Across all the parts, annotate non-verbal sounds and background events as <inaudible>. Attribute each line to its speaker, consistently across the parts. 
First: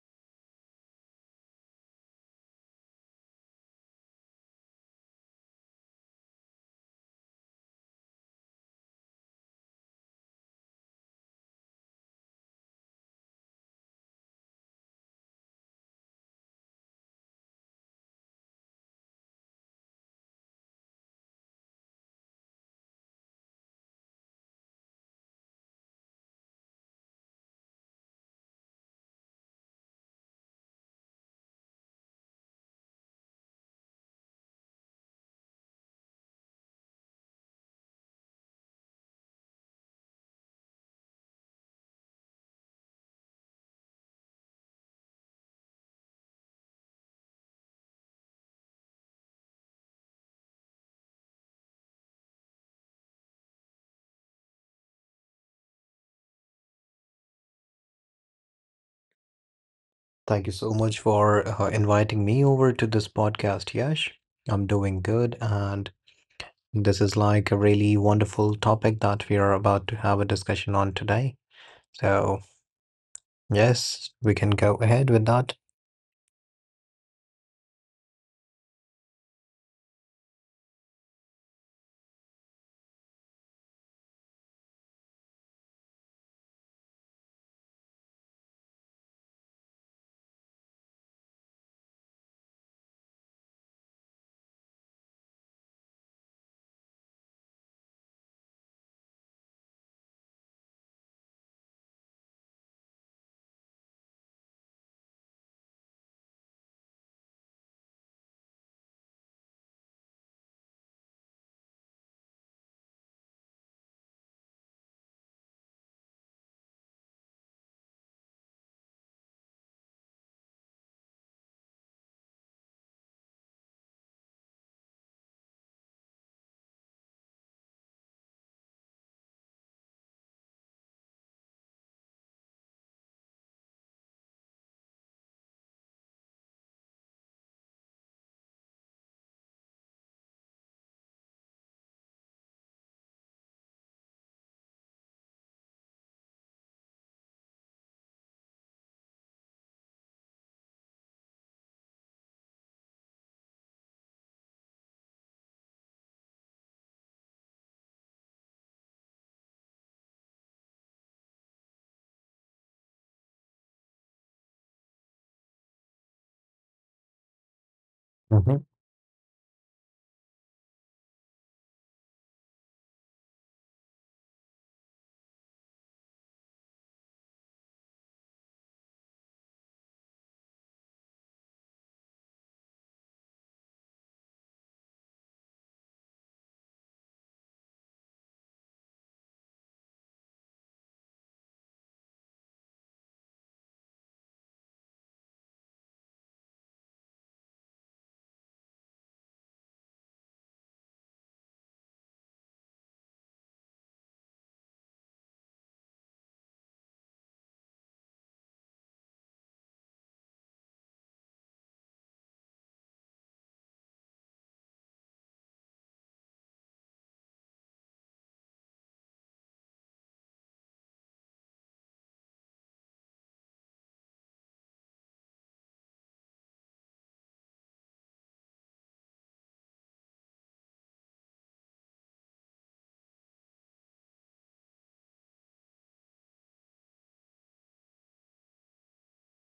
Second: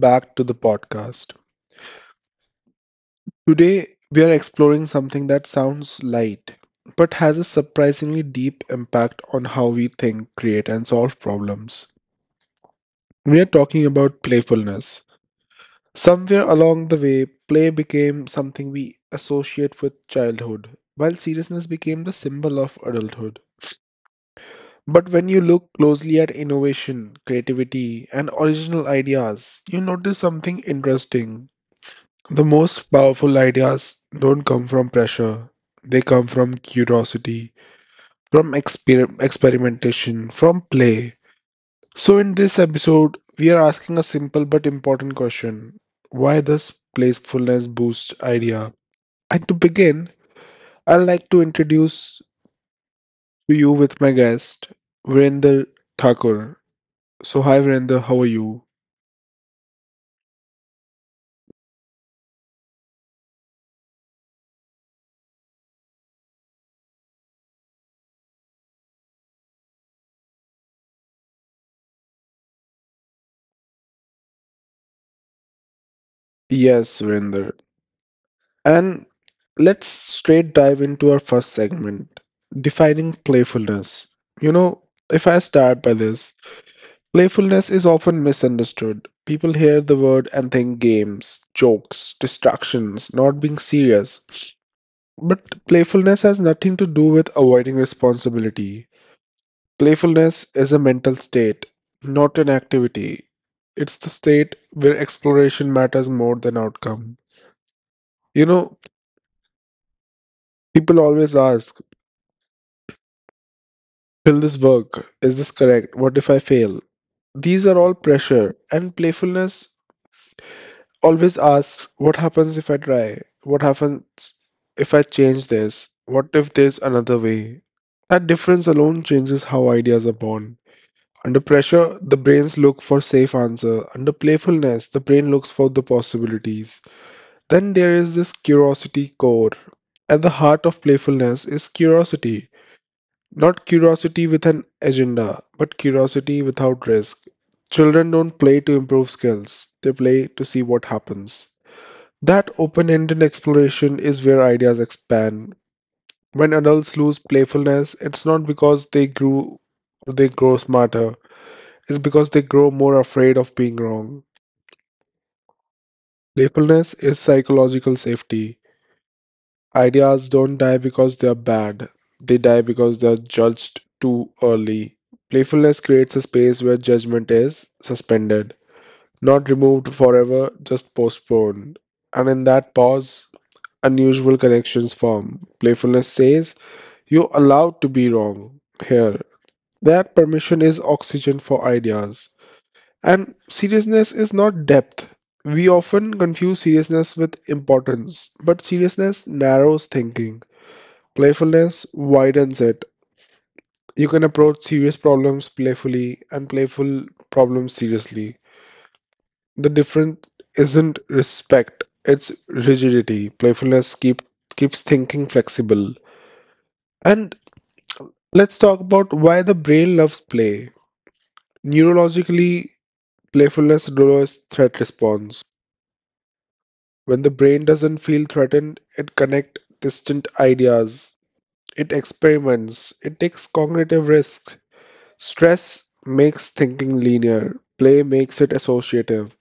Speaker 1: back to the podcast. Today, we are exploring something that sounds light, but has a surprisingly deep impact on how we think, create, and solve problems. We are talking about playfulness. Somewhere along the way, play became something we associate with childhood, while seriousness became the symbol of adulthood. But when you look closely at innovation, creativity, and original ideas, you notice something interesting. The most powerful ideas don't come from pressure. They come from curiosity, from experimentation, from play. So, in this episode, we are asking a simple but important question. Why does playfulness boost idea? And to begin, I'd like to introduce to you with my guest, Virender Thakur. So, hi Virender, how are you?
Speaker 2: Thank you so much for inviting me over to this podcast, Yash. I'm doing good, and this is like a really wonderful topic that we are about to have a discussion on today. So, yes, we can go ahead with that.
Speaker 1: Yes, Virender. And let's straight dive into our first segment, defining playfulness. You know, if I start by this, playfulness is often misunderstood. People hear the word and think games, jokes, distractions, not being serious. But playfulness has nothing to do with avoiding responsibility. Playfulness is a mental state, not an activity. It's the state where exploration matters more than outcome. You know, people always ask, will this work? Is this correct? What if I fail? These are all pressure, and playfulness always asks, what happens if I try? What happens if I change this? What if there's another way? That difference alone changes how ideas are born. Under pressure, the brains look for safe answer. Under playfulness, the brain looks for the possibilities. Then there is this curiosity core. At the heart of playfulness is curiosity. Not curiosity with an agenda, but curiosity without risk. Children don't play to improve skills, they play to see what happens. That open ended exploration is where ideas expand. When adults lose playfulness, it's not because they grow smarter, it's because they grow more afraid of being wrong. Playfulness is psychological
Speaker 2: Mm-hmm.
Speaker 1: safety. Ideas don't die because they are bad, they die because they are judged too early. Playfulness creates a space where judgment is suspended, not removed forever, just postponed. And in that pause, unusual connections form. Playfulness says, you're allowed to be wrong here. That permission is oxygen for ideas. And seriousness is not depth. We often confuse seriousness with importance, but seriousness narrows thinking. Playfulness widens it. You can approach serious problems playfully and playful problems seriously. The difference isn't respect, it's rigidity. Keeps thinking flexible. And let's talk about why the brain loves play. Neurologically, playfulness lowers threat response. When the brain doesn't feel threatened, it connects distant ideas. It experiments. It takes cognitive risks. Stress makes thinking linear, play makes it associative.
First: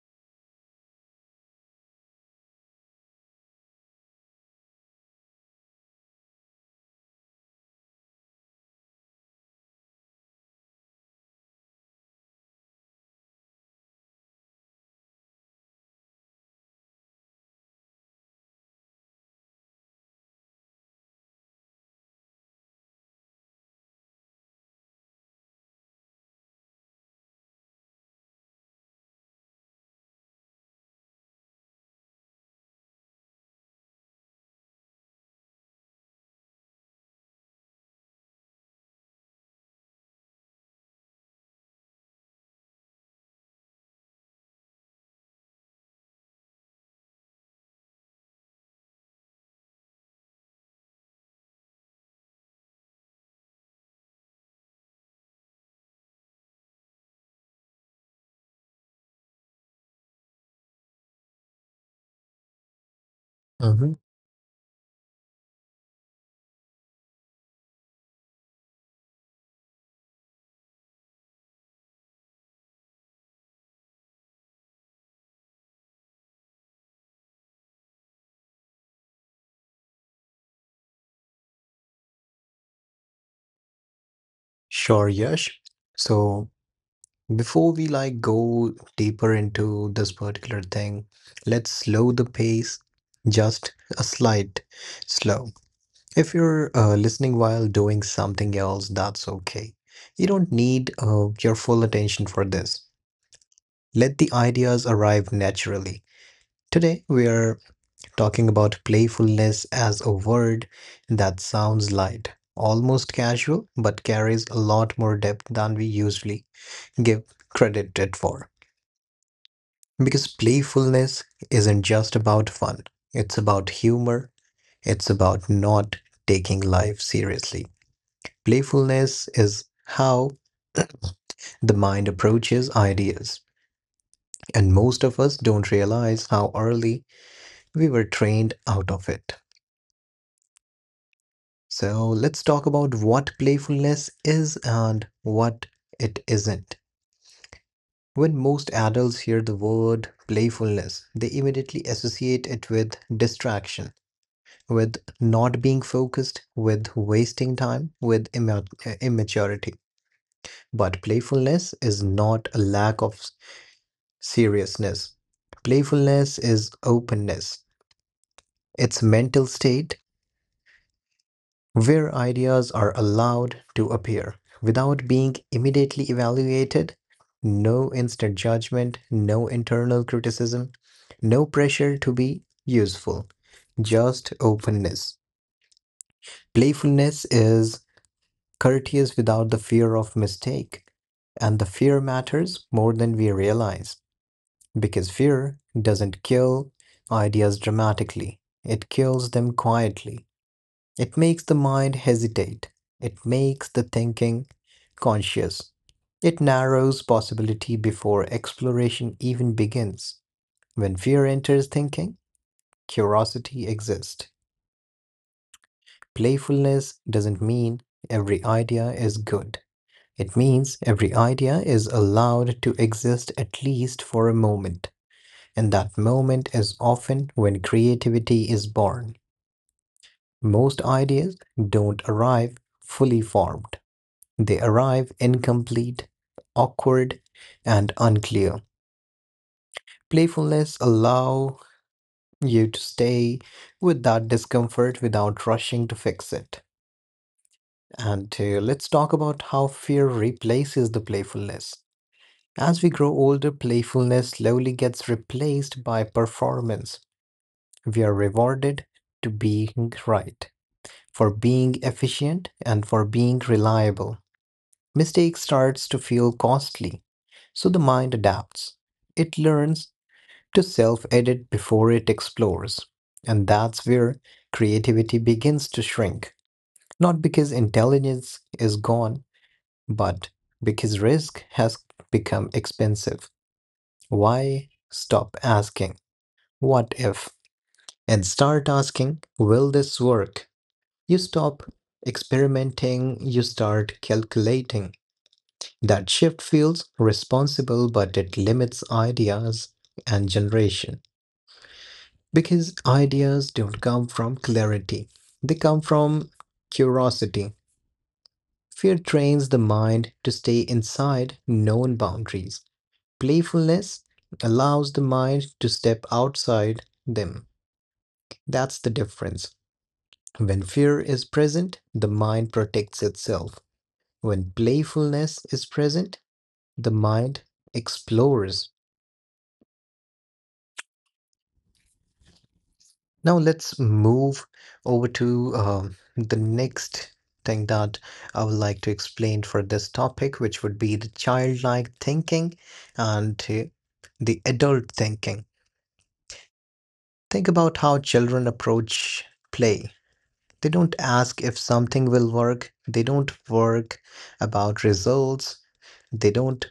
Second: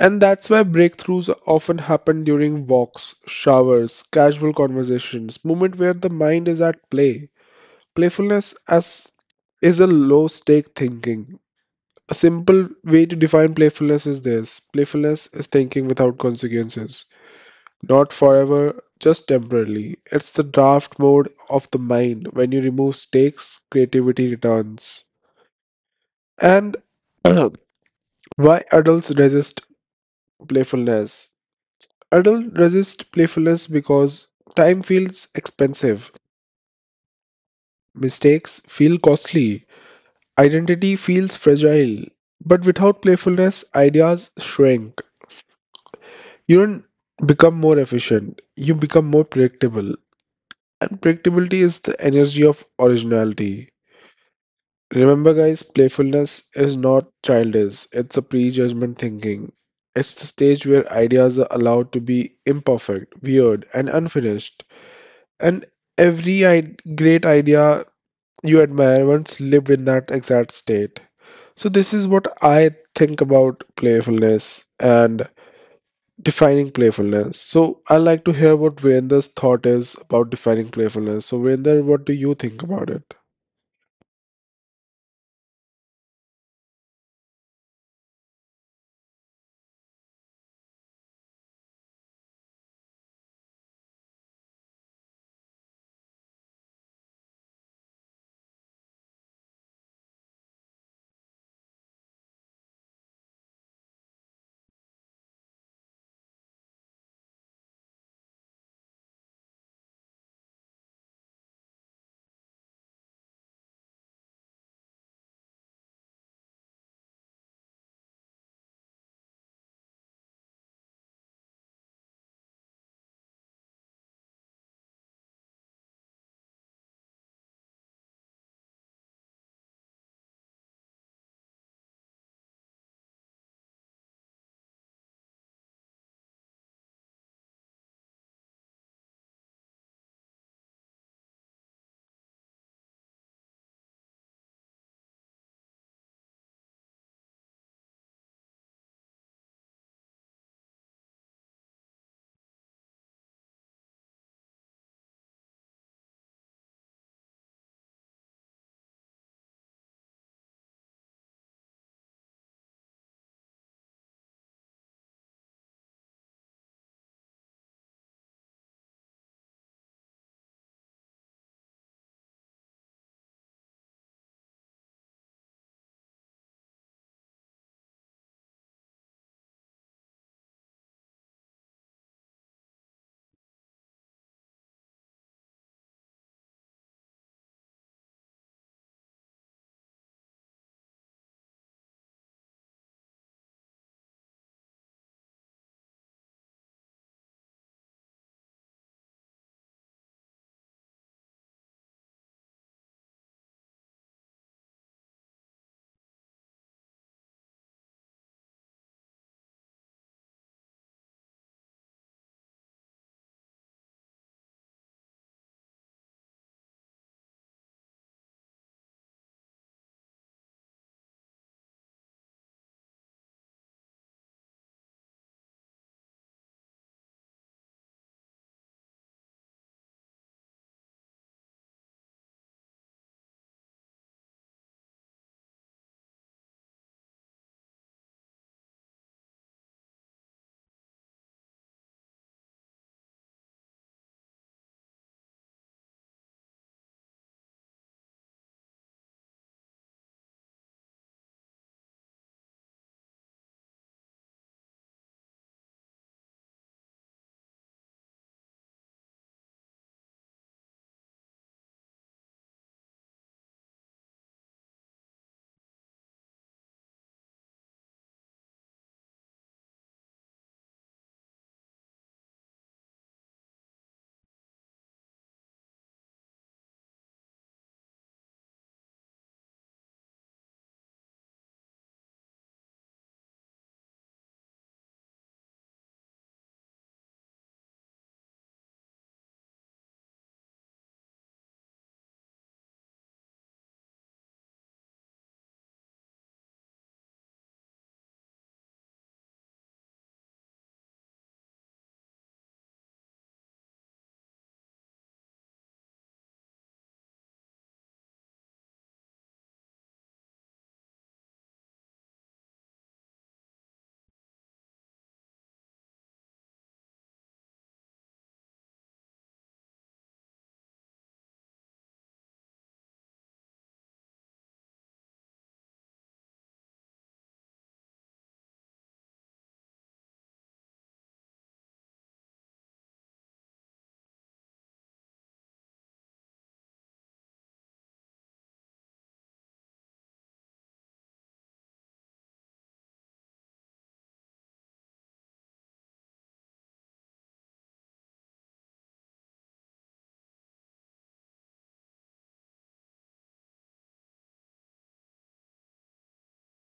Speaker 1: And that's why breakthroughs often happen during walks, showers, casual conversations, moment where the mind is at play. Playfulness as is a low stake thinking. A simple way to define playfulness is this. Playfulness is thinking without consequences. Not forever, just temporarily. It's the draft mode of the mind. When you remove stakes, creativity returns. And <clears throat> why adults resist playfulness? Adults resist playfulness because time feels expensive, mistakes feel costly, identity feels fragile. But without playfulness, ideas shrink. You don't become more efficient, you become more predictable. And predictability is the energy of originality. Remember, guys, playfulness is not childish, it's a prejudgment thinking. It's the stage where ideas are allowed to be imperfect, weird, and
Speaker 2: Mm-hmm.
Speaker 1: unfinished. And every great idea you admire once lived in that exact state. So, this is what I think about playfulness and defining playfulness. So, I'd like to hear what Virendra's thought is about defining playfulness. So, Virendra, what do you think about it?
Speaker 2: Sure, Yash. So, before we go deeper into this particular thing, let's slow the pace just a slight slow. If you're listening while doing something else, that's okay. You don't need your full attention for this. Let the ideas arrive naturally. Today, we are talking about playfulness as a word that sounds light, almost casual, but carries a lot more depth than we usually give credit it for. Because playfulness isn't just about fun, it's about humor, it's about not taking life seriously. Playfulness is how the mind approaches ideas, and most of us don't realize how early we were trained out of it. So, let's talk about what playfulness is and what it isn't. When most adults hear the word playfulness, they immediately associate it with distraction, with not being focused, with wasting time, with immaturity. But playfulness is not a lack of seriousness. Playfulness is openness, it's a mental state where ideas are allowed to appear without being immediately evaluated. No instant judgment, no internal criticism, no pressure to be useful, just openness. Playfulness is courteous without the fear of mistake, and the fear matters more than we realize. Because fear doesn't kill ideas dramatically, it kills them quietly. It makes the mind hesitate, it makes the thinking conscious, it narrows possibility before exploration even begins. When fear enters thinking, curiosity exists. Playfulness doesn't mean every idea is good. It means every idea is allowed to exist at least for a moment. And that moment is often when creativity is born. Most ideas don't arrive fully formed, they arrive incomplete, awkward, and unclear. Playfulness allows you to stay with that discomfort without rushing to fix it. And Let's talk about how fear replaces the playfulness. As we grow older, playfulness slowly gets replaced by performance. We are rewarded to being right, for being efficient and for being reliable. Mistake starts to feel costly, so the mind adapts. It learns to self edit before it explores. And that's where creativity begins to shrink. Not because intelligence is gone, but because risk has become expensive. Why stop asking, what if? And start asking, will this work? You stop experimenting, you start calculating. That shift feels responsible, but it limits ideas and generation. Because ideas don't come from clarity, they come from curiosity. Fear trains the mind to stay inside known boundaries. Playfulness allows the mind to step outside them. That's the difference. When fear is present, the mind protects itself. When playfulness is present, the mind explores. Now let's move over to the next thing that I would like to explain for this topic, which would be the childlike thinking and the adult thinking. Think about how children approach play. They don't ask if something will work, they don't work about results, they don't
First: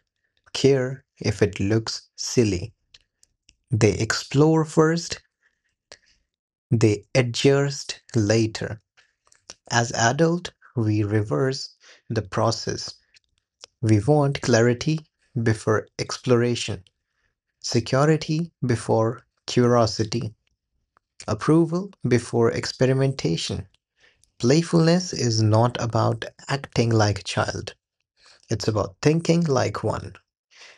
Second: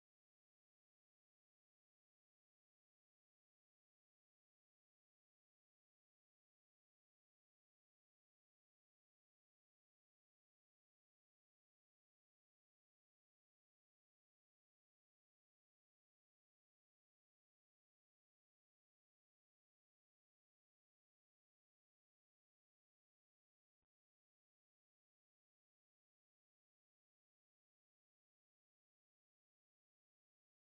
Speaker 2: care if it looks silly. They explore first, they adjust later. As adult, we reverse the process. We want clarity before exploration, security before curiosity, approval before experimentation. Playfulness is not about acting like a child. It's about thinking like one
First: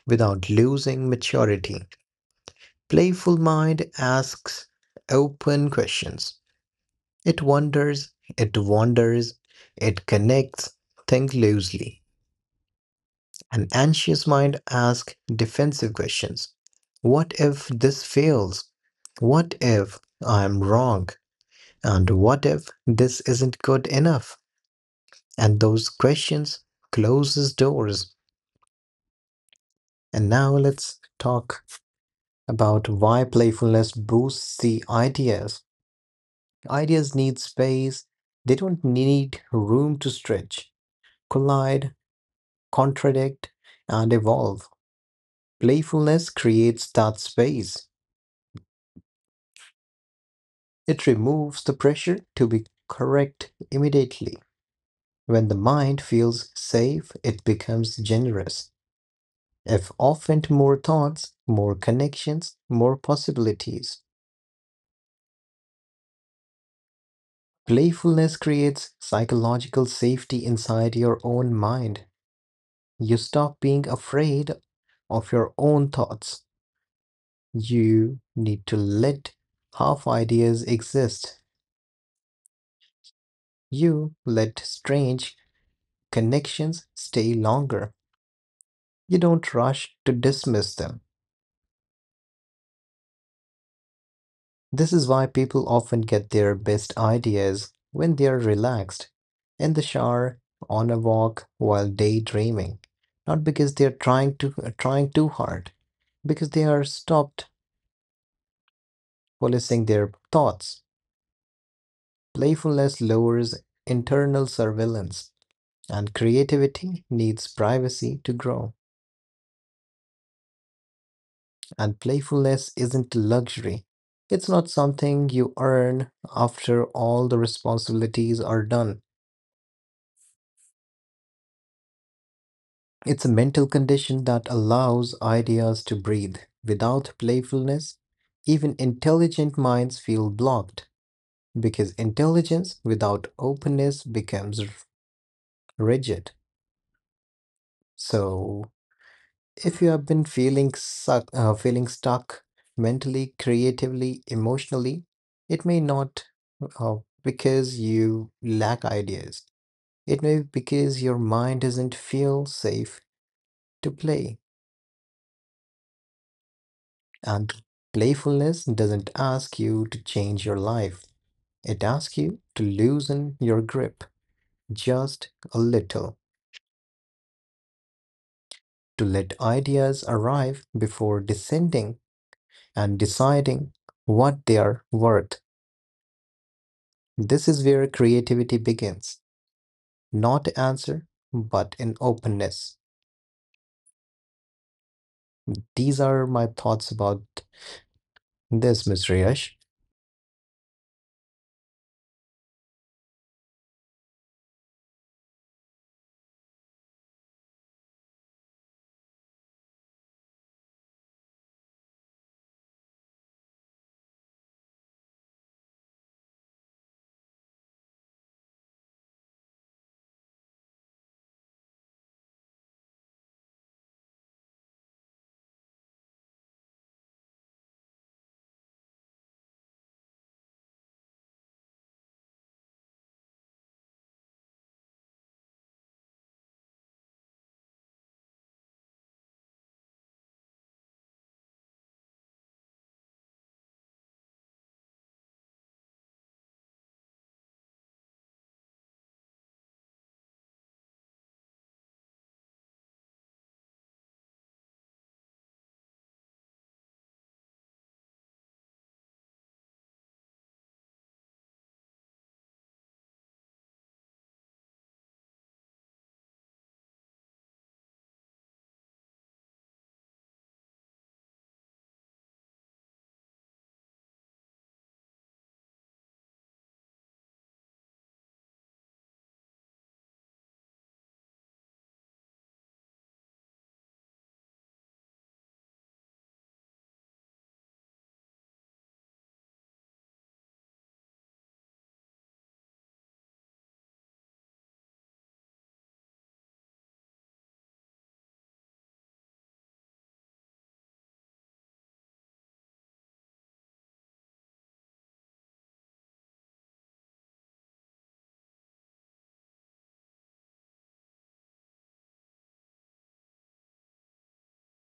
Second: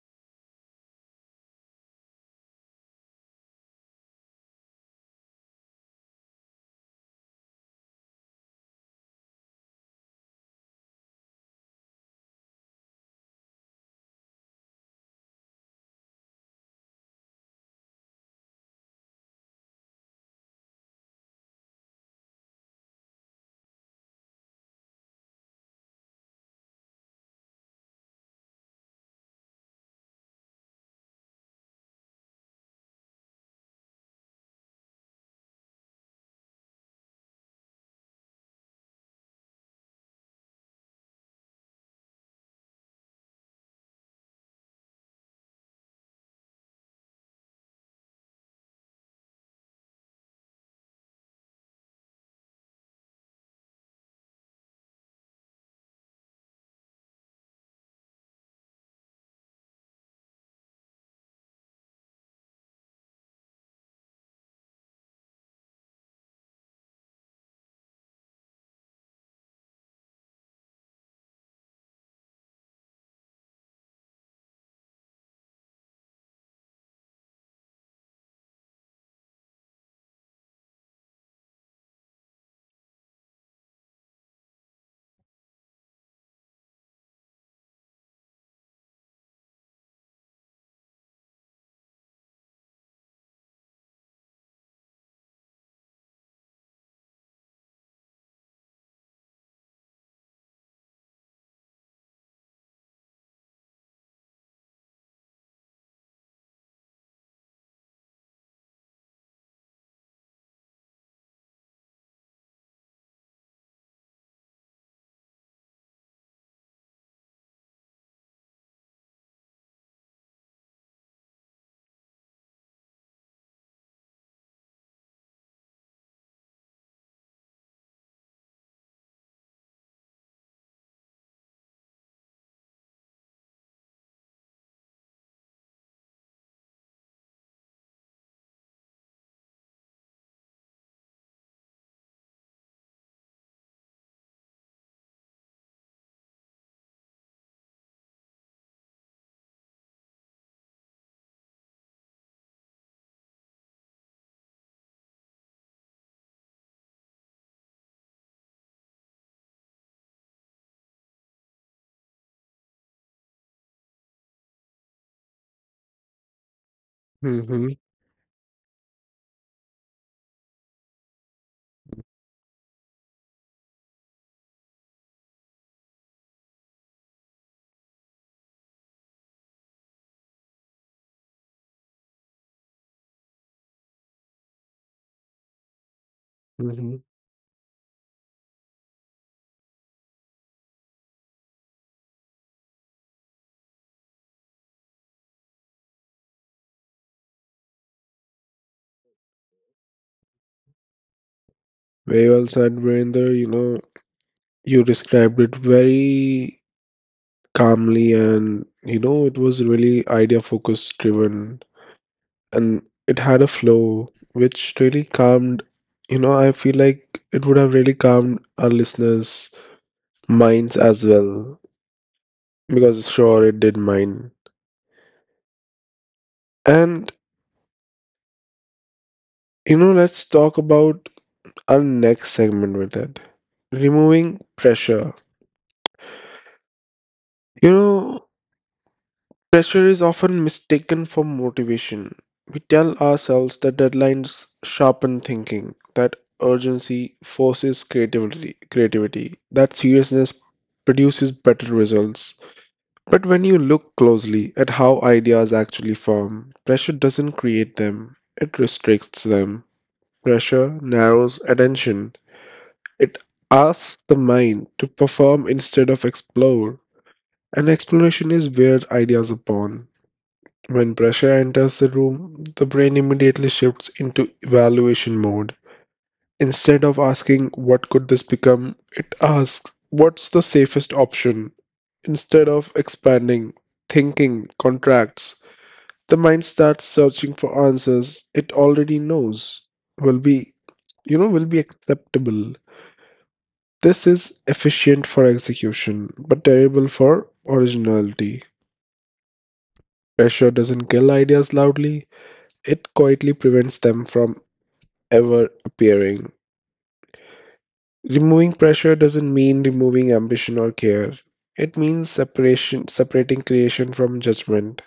Speaker 2: without losing maturity. Playful mind asks open questions. It wanders, it wanders, it connects, think loosely. An anxious mind asks defensive questions. What if this fails? What if I'm wrong? And what if this isn't good enough? And those questions closes doors. And now let's talk about why playfulness boosts the ideas. Ideas need space. They don't need room to stretch, collide, contradict, and evolve. Playfulness creates that space. It removes the pressure to be correct immediately. When the mind feels safe, it becomes generous. If often to more thoughts, more connections, more possibilities. Playfulness creates psychological safety inside your own mind. You stop being afraid of your own thoughts. You need to let half ideas exist. You let strange connections stay longer. You don't rush to dismiss them. This is why people often get their best ideas when they are relaxed, in the shower, on a walk, while daydreaming. Not because they are trying too hard, because they are stopped policing their thoughts. Playfulness lowers internal surveillance, and creativity needs privacy to grow. And playfulness isn't luxury. It's not something you earn after all the responsibilities are done. It's a mental condition that allows ideas to breathe. Without playfulness, even intelligent minds feel blocked because intelligence without openness becomes rigid. So, if you have been feeling stuck mentally, creatively, emotionally, it may not uh, because you lack ideas. It may be because your mind doesn't feel safe to play, and
Speaker 1: Hmm
Speaker 2: playfulness doesn't ask you to change your life. It asks you to loosen your grip just a little, to let ideas arrive before descending and deciding what they are worth.
Speaker 1: hmm
Speaker 2: This is where creativity begins. Not answer, but in openness. These are my thoughts about this, Mr. Yash.
Speaker 1: Very well said, Virender. You know, you described it very calmly and, you know, it was really idea focused driven and it had a flow which really calmed, you know, I feel like it would have really calmed our listeners' minds as well because sure it did mine. And, you know, let's talk about our next segment with it. Removing pressure. You know, pressure is often mistaken for motivation. We tell ourselves that deadlines sharpen thinking, that urgency forces creativity, that seriousness produces better results. But when you look closely at how ideas actually form, pressure doesn't create them, it restricts them. Pressure narrows attention, it asks the mind to perform instead of explore. And exploration is where ideas are born. When pressure enters the room, the brain immediately shifts into evaluation mode. Instead of asking, what could this become? It asks, what's the safest option? Instead of expanding, thinking, contracts, the mind starts searching for answers it already knows will be, will be acceptable. This is efficient for execution, but terrible for originality. Pressure doesn't kill ideas loudly, it quietly prevents them from ever appearing. Removing pressure doesn't mean removing ambition or care. It means separating creation from judgment.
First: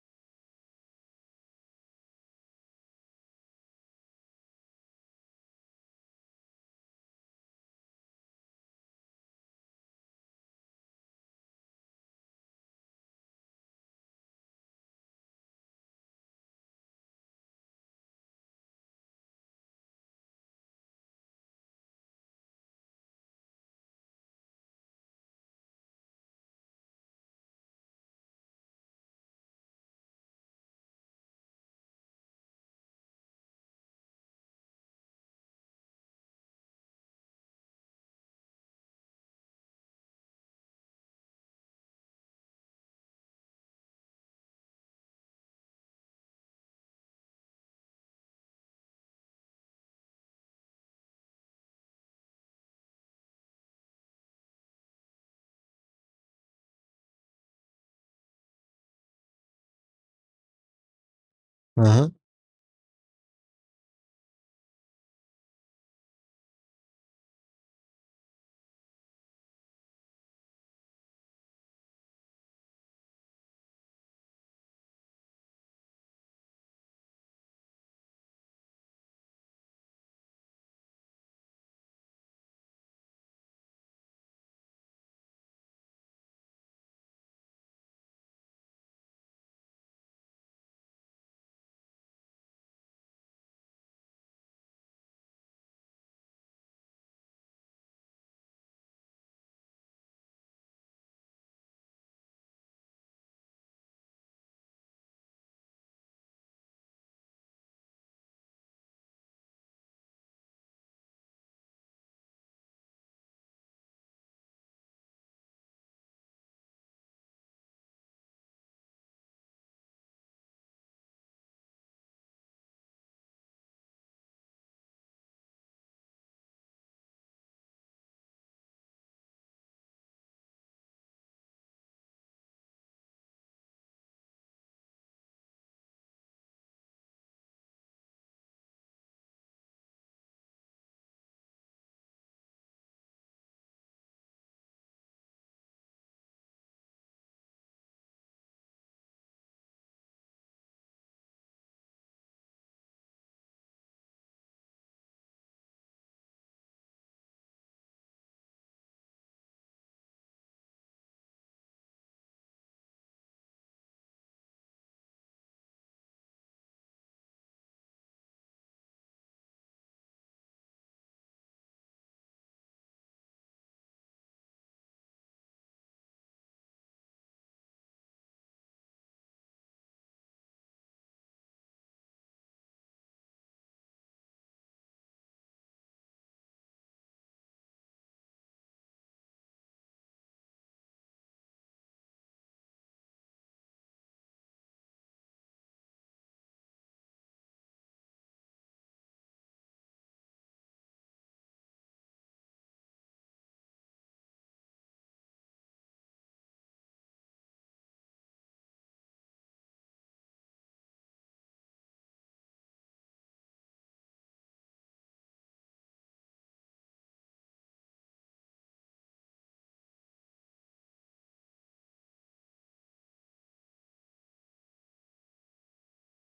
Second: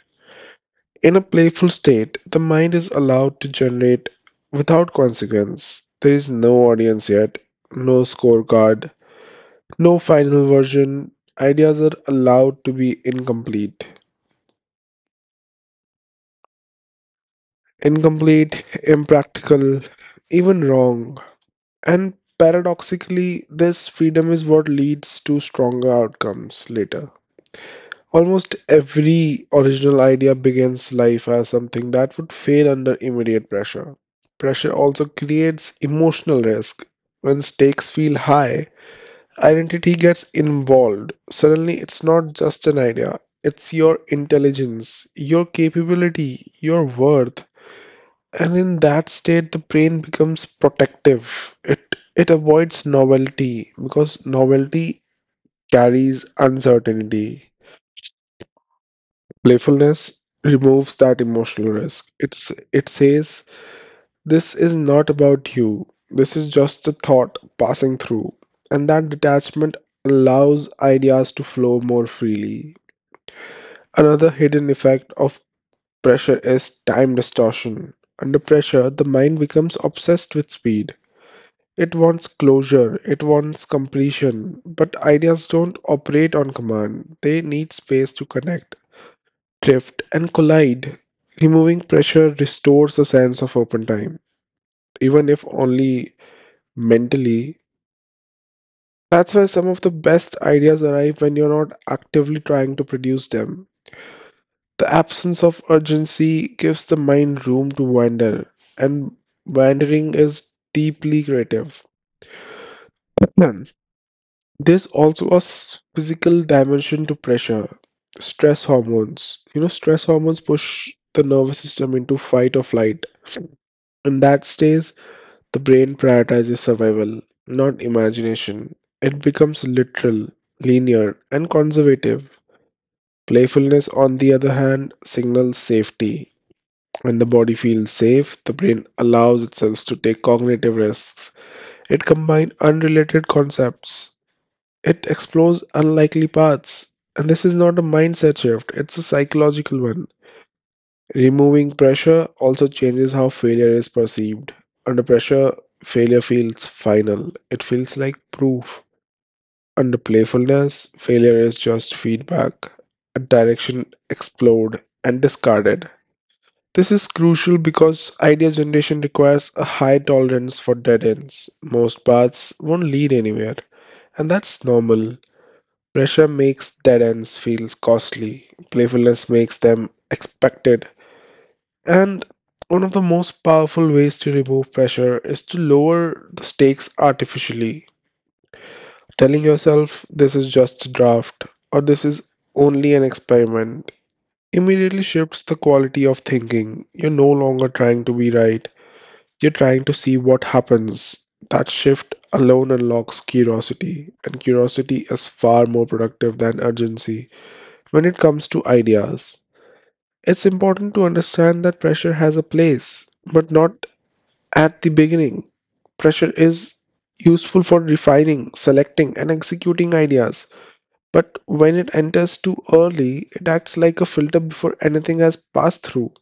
Speaker 1: In a playful state, the mind is allowed to generate without consequence. There is no audience yet, no scorecard, no final version. Ideas are allowed to be Incomplete, impractical, even wrong. And paradoxically, this freedom is what leads to stronger outcomes later. Almost every original idea begins life as something that would fail under immediate pressure. Pressure also creates emotional risk. When stakes feel high, identity gets involved. Suddenly, it's not just an idea, it's your intelligence, your capability, your worth. And in that state, the brain becomes protective. It avoids novelty because novelty carries uncertainty. Playfulness removes that emotional
Speaker 2: Uh-huh,
Speaker 1: risk. It says this is not about you. This is just a thought passing through. And that detachment allows ideas to flow more freely. Another hidden effect of pressure is time distortion. Under pressure, the mind becomes obsessed with speed. It wants closure, it wants completion, but ideas don't operate on command. They need space to connect, drift, and collide. Removing pressure restores a sense of open time, even if only mentally. That's why some of the best ideas arrive when you're not actively trying to produce them. The absence of urgency gives the mind room to wander, and wandering is deeply creative. Hmm. There's also a physical dimension to pressure. Stress hormones. You know, stress hormones push the nervous system into fight or flight. In that stage, the brain prioritizes survival, not imagination. It becomes literal, linear, and conservative. Playfulness, on the other hand, signals safety. When the body feels safe, the brain allows itself to take cognitive risks. It combines unrelated concepts. It explores unlikely paths, and this is not a mindset shift, it's a psychological one. Removing pressure also changes how failure is perceived. Under pressure, failure feels final, it feels like proof. Under playfulness, failure is just feedback, a direction explored and discarded. This is crucial because idea generation requires a high tolerance for dead ends. Most paths won't lead anywhere, and that's normal. Pressure makes dead ends feel costly, playfulness makes them expected. And one of the most powerful ways to remove pressure is to lower the stakes artificially. Telling yourself this is just a draft or this is only an experiment immediately shifts the quality of thinking. You're no longer trying to be right, you're trying to see what happens. That shift alone unlocks curiosity, and curiosity is far more productive than urgency. When it comes to ideas, it's important to understand that pressure has a place, but not at the beginning. Pressure is useful for refining, selecting, and executing ideas, but when it enters too early, it acts like a filter before anything has passed through.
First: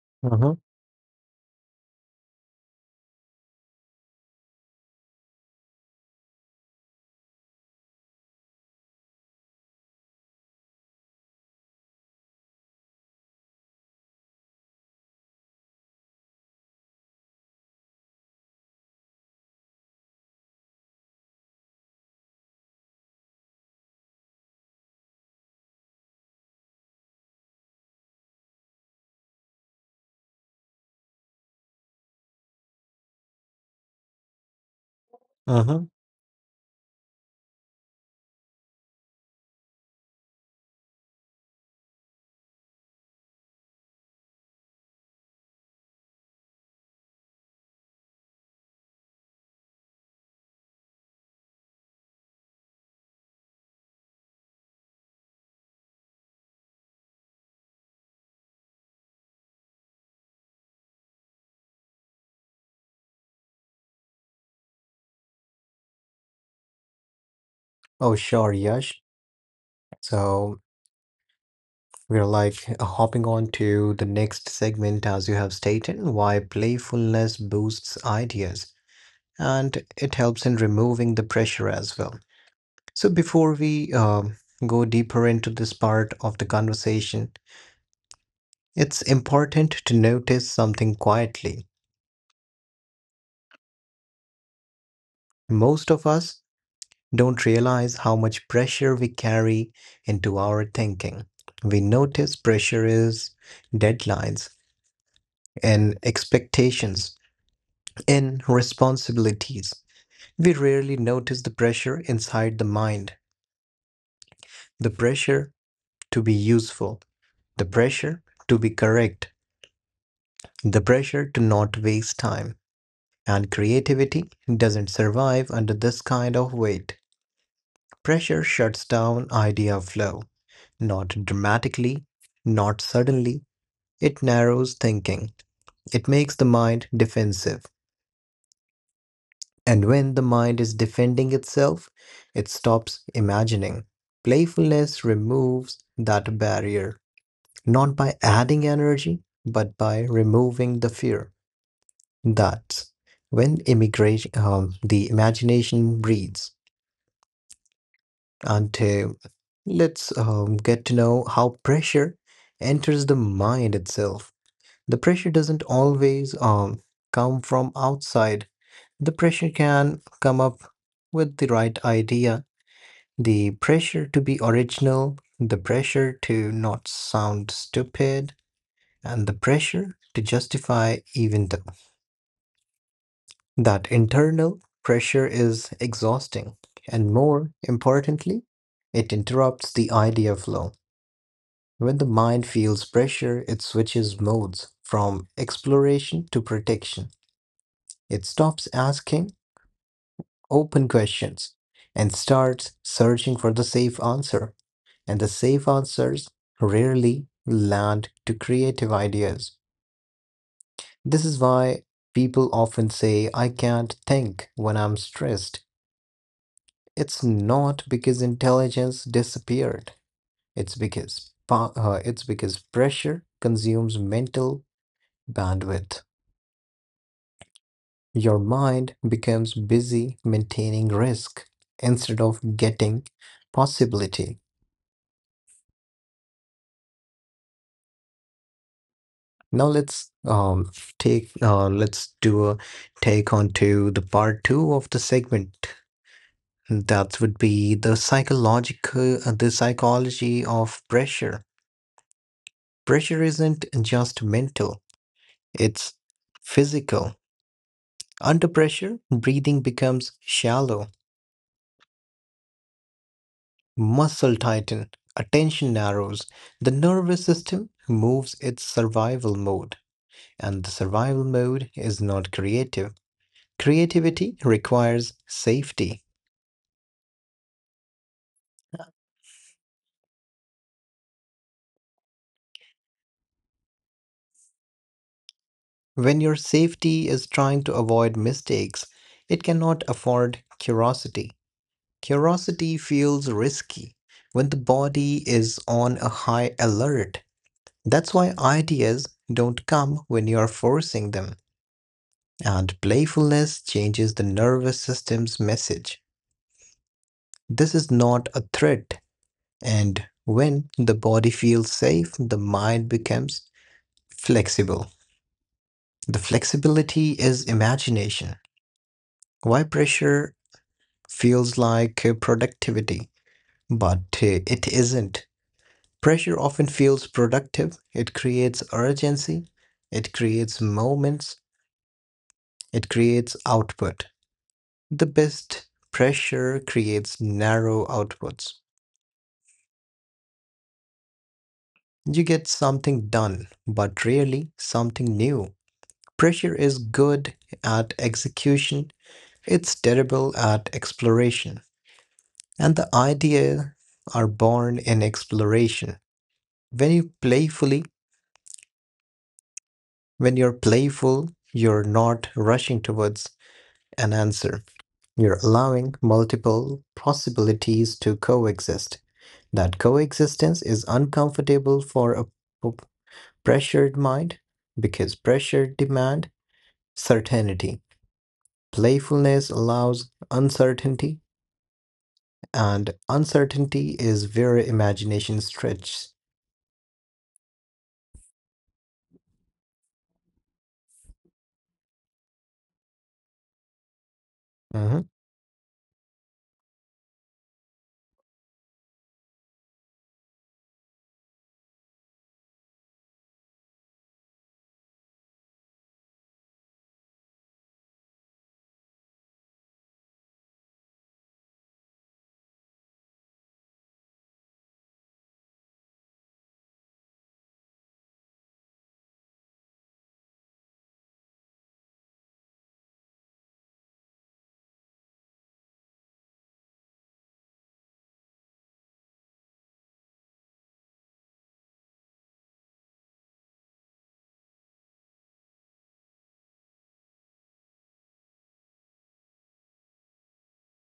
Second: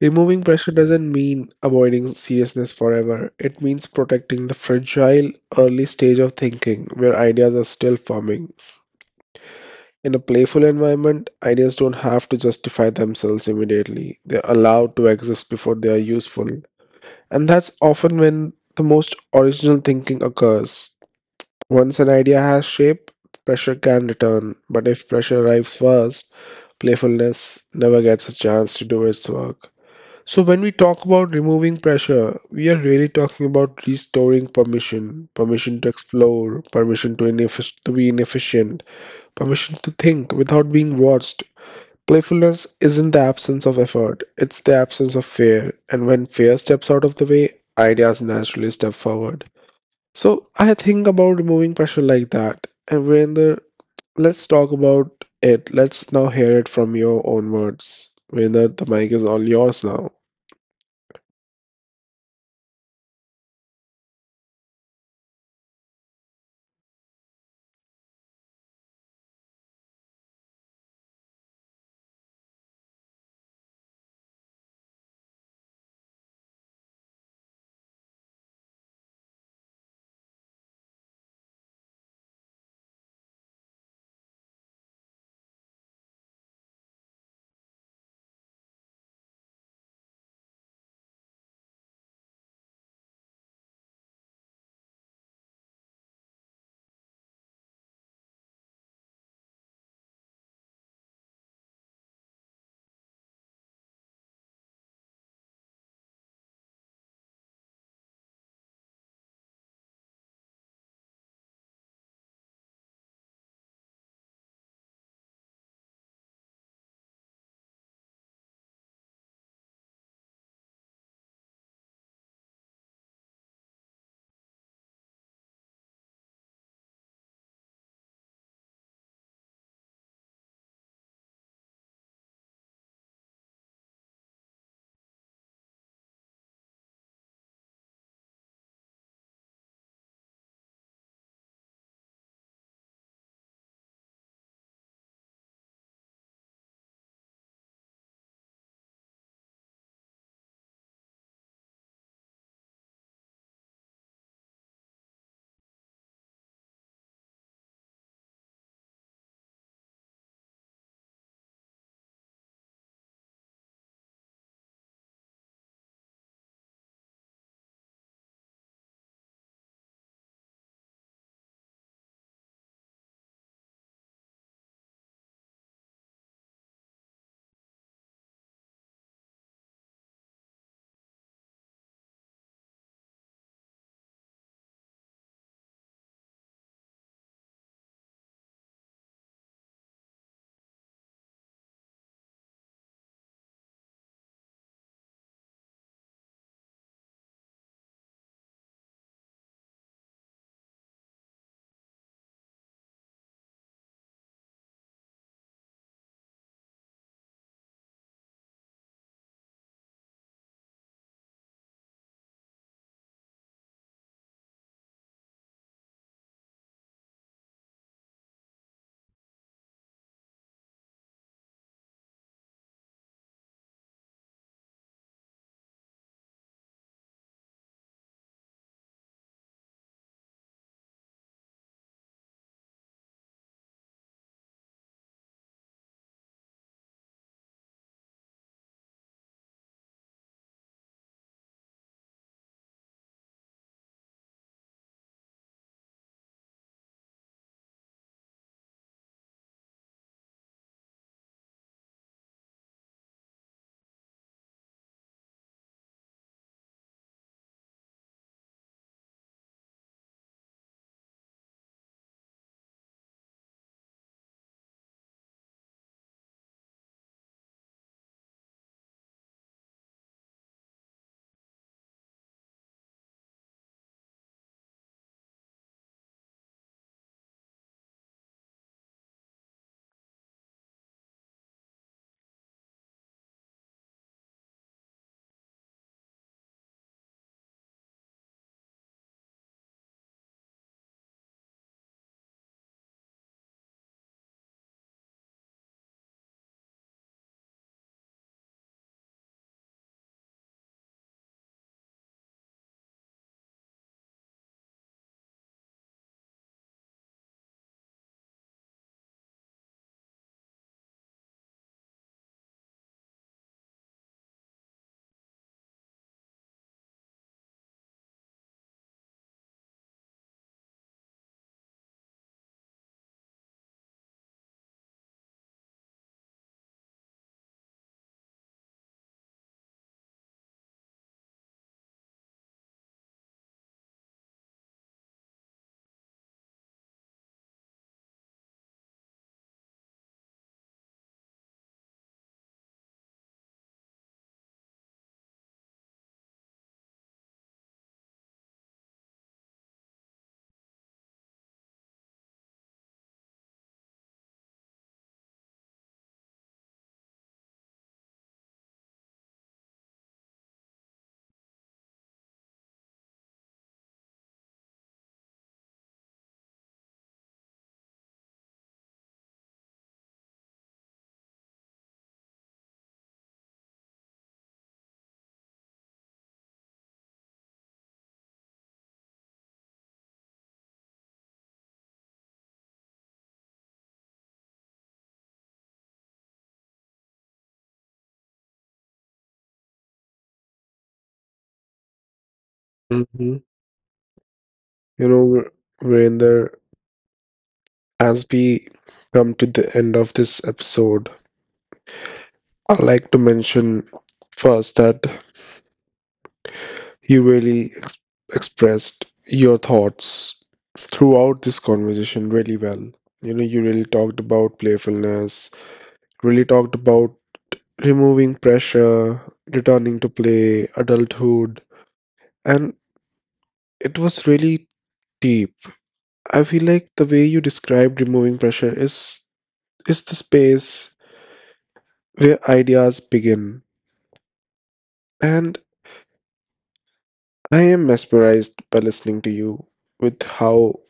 Speaker 1: Removing
Speaker 2: uh-huh,
Speaker 1: pressure doesn't mean avoiding seriousness forever. It means protecting the fragile early stage of thinking where ideas are still forming. In a playful environment, ideas don't have to justify themselves immediately. They're allowed to exist before they are useful. And that's often when the most original thinking occurs. Once an idea has shape, pressure can return. But if pressure arrives first, playfulness never gets a chance to do its work. So, when we talk about removing pressure, we are really talking about restoring permission
Speaker 2: uh-huh.
Speaker 1: to explore, permission to be inefficient. Permission to think without being watched. Playfulness isn't the absence of effort, it's the absence of fear. And when fear steps out of the way, ideas naturally step forward. So I think about removing pressure like that. And Virender, let's talk about it. Let's now hear it from your own words. Virender, the mic is all yours now.
Speaker 2: Oh, sure, Yash. So we're hopping on to the next segment, as you have stated, why playfulness boosts ideas and it helps in removing the pressure as well. So before we go deeper into this part of the conversation, it's important to notice something quietly. Most of us don't realize how much pressure we carry into our thinking. We notice pressure is deadlines and expectations and responsibilities. We rarely notice the pressure inside the mind, the pressure to be useful, the pressure to be correct, the pressure to not waste time. And creativity doesn't survive under this kind of weight. Pressure shuts down idea flow, not dramatically, not suddenly. It narrows thinking, it makes the mind defensive. And when the mind is defending itself, it stops imagining. Playfulness removes that barrier, not by adding energy, but by removing the fear. That's when the imagination breathes. And Let's get to know how pressure enters the mind itself. The pressure doesn't always come from outside. The pressure can come up with the right idea, the pressure to be original, the pressure to not sound stupid, and the pressure to justify even though. That internal pressure is exhausting, and more importantly, it interrupts the idea flow. When the mind feels pressure, it switches modes from exploration to protection. It stops asking open questions and starts searching for the safe answer. And the safe answers rarely land to creative ideas. This is why people often say, I can't think when I'm stressed. It's not because intelligence disappeared. It's it's because pressure consumes mental bandwidth. Your mind becomes busy maintaining risk instead of getting possibility. Now let's take let's do a take on to the part two of the segment. That would be the psychology of pressure. Pressure isn't just mental; it's physical. Under pressure, breathing becomes shallow, muscle tighten, attention narrows, the nervous system moves its survival mode, and the survival mode is not creative. Creativity requires safety. When your safety is trying to avoid mistakes, it cannot afford curiosity. Curiosity feels risky when the body is on a high alert. That's why ideas don't come when you are forcing them, and playfulness changes the nervous system's message. This is not a threat, and when the body feels safe, the mind becomes flexible. The flexibility is imagination. Why pressure feels like productivity, but it isn't. Pressure often feels productive, it creates urgency, it creates moments, it creates output. The best pressure creates narrow outputs. You get something done, but rarely something new. Pressure is good at execution, it's terrible at exploration. And the ideas are born in exploration. When you playfully, when you're playful, you're not rushing towards an answer. You're allowing multiple possibilities to coexist. That coexistence is uncomfortable for a pressured mind because pressure demand certainty. Playfulness allows uncertainty, and uncertainty is where imagination stretches.
Speaker 1: Hmm You
Speaker 2: Hmm.
Speaker 1: know, Virender, as we come to the end of this episode, I'd like to mention first that you really expressed your thoughts throughout this conversation really well. You know, you really talked about playfulness, really talked about removing pressure, returning to play, adulthood, and it was really deep. I feel like the way you described removing pressure is the space where ideas begin. And I am mesmerized by listening to you with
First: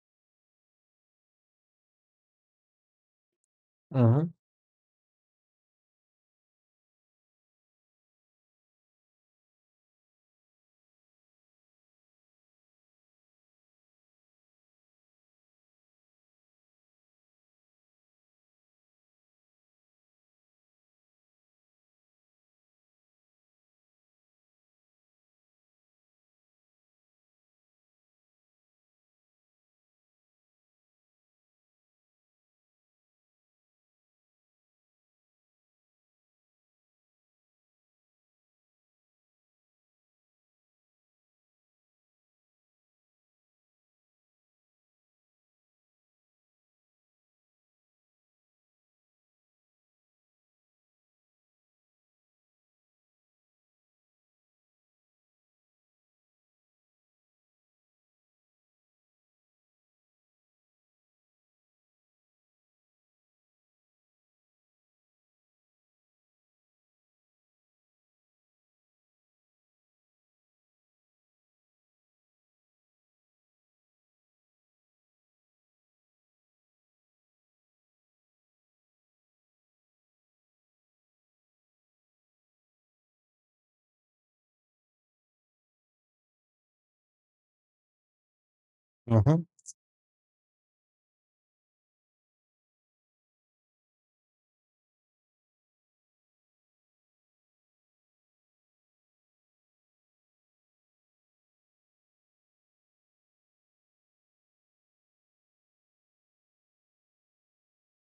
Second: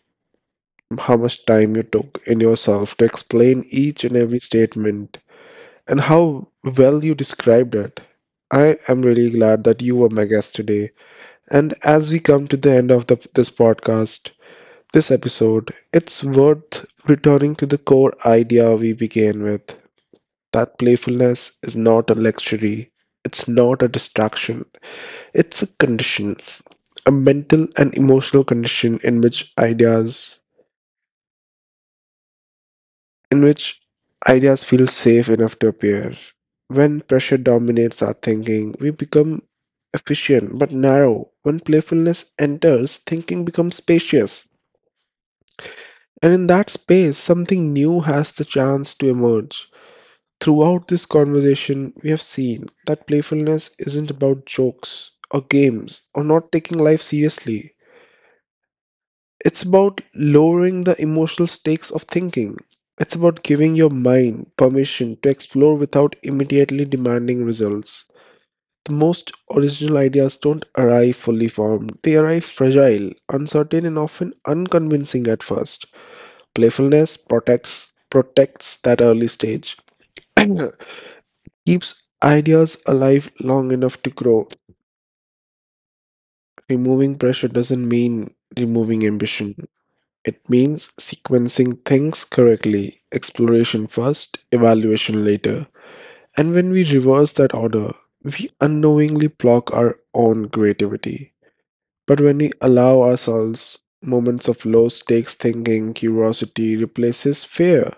Speaker 1: how much time you took in yourself to explain each and
Speaker 2: Hmm.
Speaker 1: every statement and how well you described it. I am really glad that you were my guest today. And as we come to the end of this podcast, this episode, it's worth returning to the core idea we began with that playfulness is not a luxury, it's not a distraction, it's a condition, a mental and emotional condition in which in which ideas feel safe enough to appear. When pressure dominates our thinking, we become efficient but narrow. When playfulness enters, thinking becomes spacious. And in that space, something new has the chance to emerge. Throughout this conversation, we have seen that playfulness isn't about jokes or games or not taking life seriously. It's about lowering the emotional stakes of thinking. It's about giving your mind permission to explore without immediately demanding results. The most original ideas don't arrive fully formed, they arrive fragile, uncertain, and often unconvincing at first. Protects that early stage, <clears throat> keeps ideas alive long enough to grow. Removing pressure doesn't mean removing
Speaker 2: Hmm.
Speaker 1: ambition. It means sequencing things correctly, exploration first, evaluation later. And when we reverse that order, we unknowingly block our own creativity. But when we allow ourselves moments of low stakes thinking, curiosity replaces fear.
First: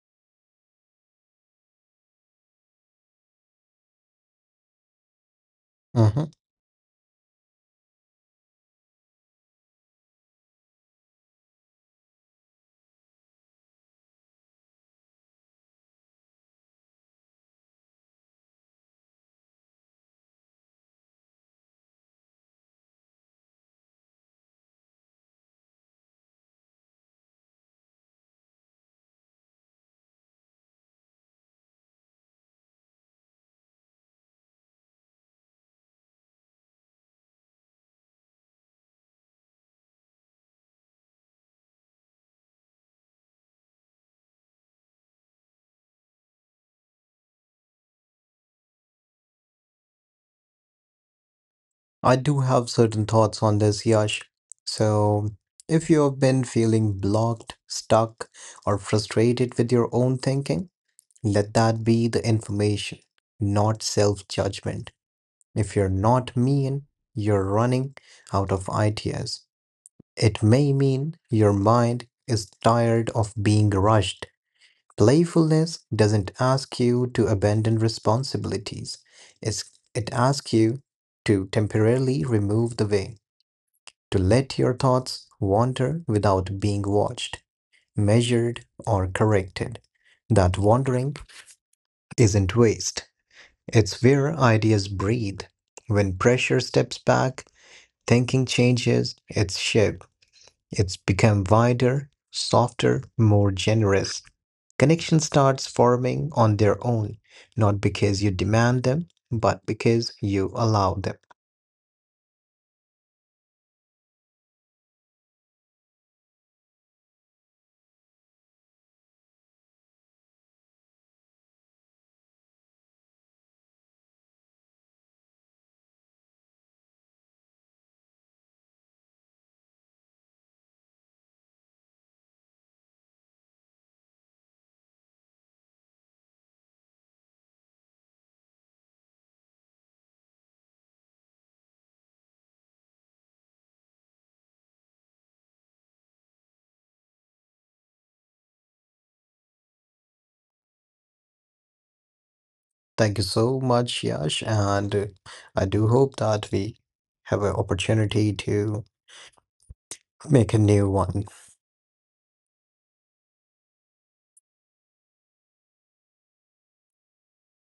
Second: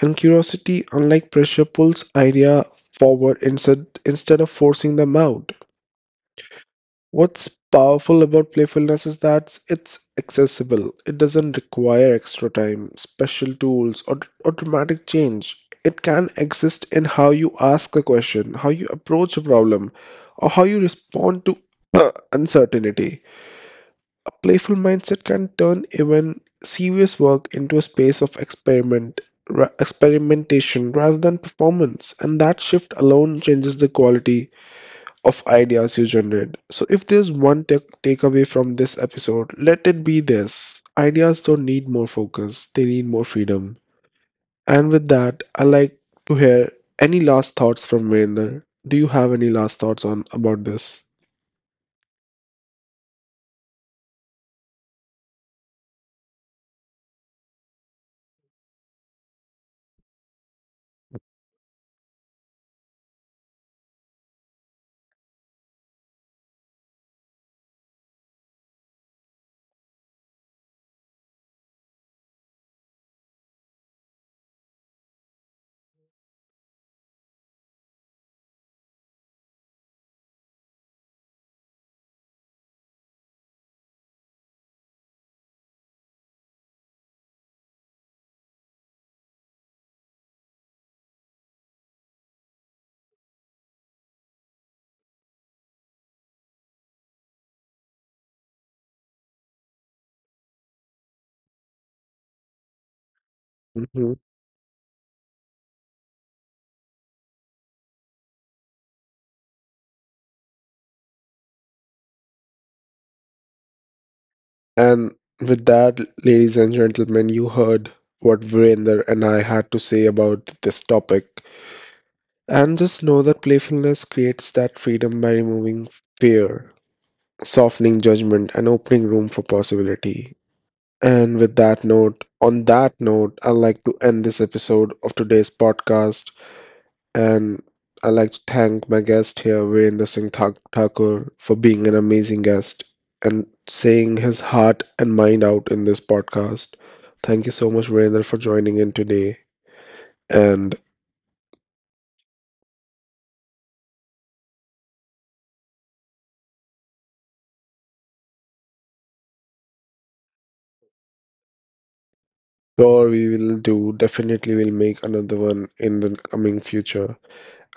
Speaker 1: And curiosity, unlike pressure, pulls idea forward instead of forcing them out.
Speaker 2: Hmm.
Speaker 1: What's powerful about playfulness is that it's accessible. It doesn't require extra time, special tools, or dramatic change. It can exist in how you ask a question, how you approach a problem, or how you respond to uncertainty. A playful mindset can turn even serious work into a space of experiment, experimentation rather than performance, and that shift alone changes the quality of ideas you generate. So, if there's one tech takeaway from this episode, let it be this: ideas don't need more focus, they need more freedom. And with that, I like to hear any last thoughts from Virender. Do you have any last thoughts on about this?
Speaker 2: I do have certain thoughts on this, Yash. So, if you have been feeling blocked, stuck, or frustrated with your own thinking, let that be the information, not self judgment. If you're not mean, you're running out of ideas. It may mean your mind is tired of being rushed. Playfulness doesn't ask you to abandon responsibilities. It's, it asks you to temporarily remove the way, to let your thoughts wander without being watched, measured, or corrected. That wandering isn't waste. It's where ideas breathe. When pressure steps back, thinking changes its shape. It's become wider, softer, more
Speaker 1: Hmm
Speaker 2: generous. Connection starts forming on their own, not because you demand them, but because you allow them.
Speaker 1: And with that, ladies and gentlemen, you heard what Virender and I had to say about this topic. And just know that playfulness creates that freedom by removing fear, softening judgment and opening room for possibility. And with on that note, I'd like to end this episode of today's podcast. And I'd like to thank my guest here, Virendra Singh Thakur, for being an amazing guest and saying his heart and mind out in this podcast. Thank you so much, Virendra, for joining in today. And
Speaker 2: Thank you so much, Yash, and I do hope that we have an opportunity to make a new one.
Speaker 1: sure, we will do, definitely, we'll make another one in the coming future.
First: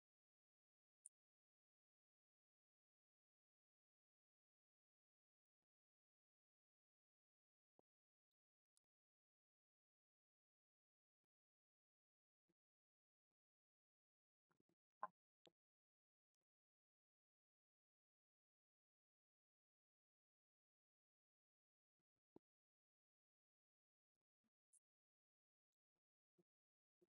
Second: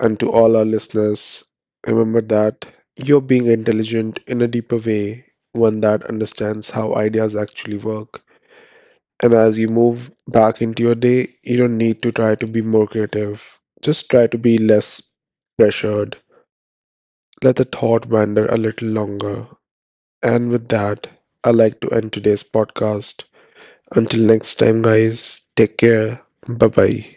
Speaker 1: And to all our listeners, remember that you're being intelligent in a deeper way, one that understands how ideas actually work. And as you move back into your day, you don't need to try to be more creative. Just try to be less pressured. Let the thought wander a little longer. And with that, I'd like to end today's podcast. Until next time, guys, take care. Bye bye.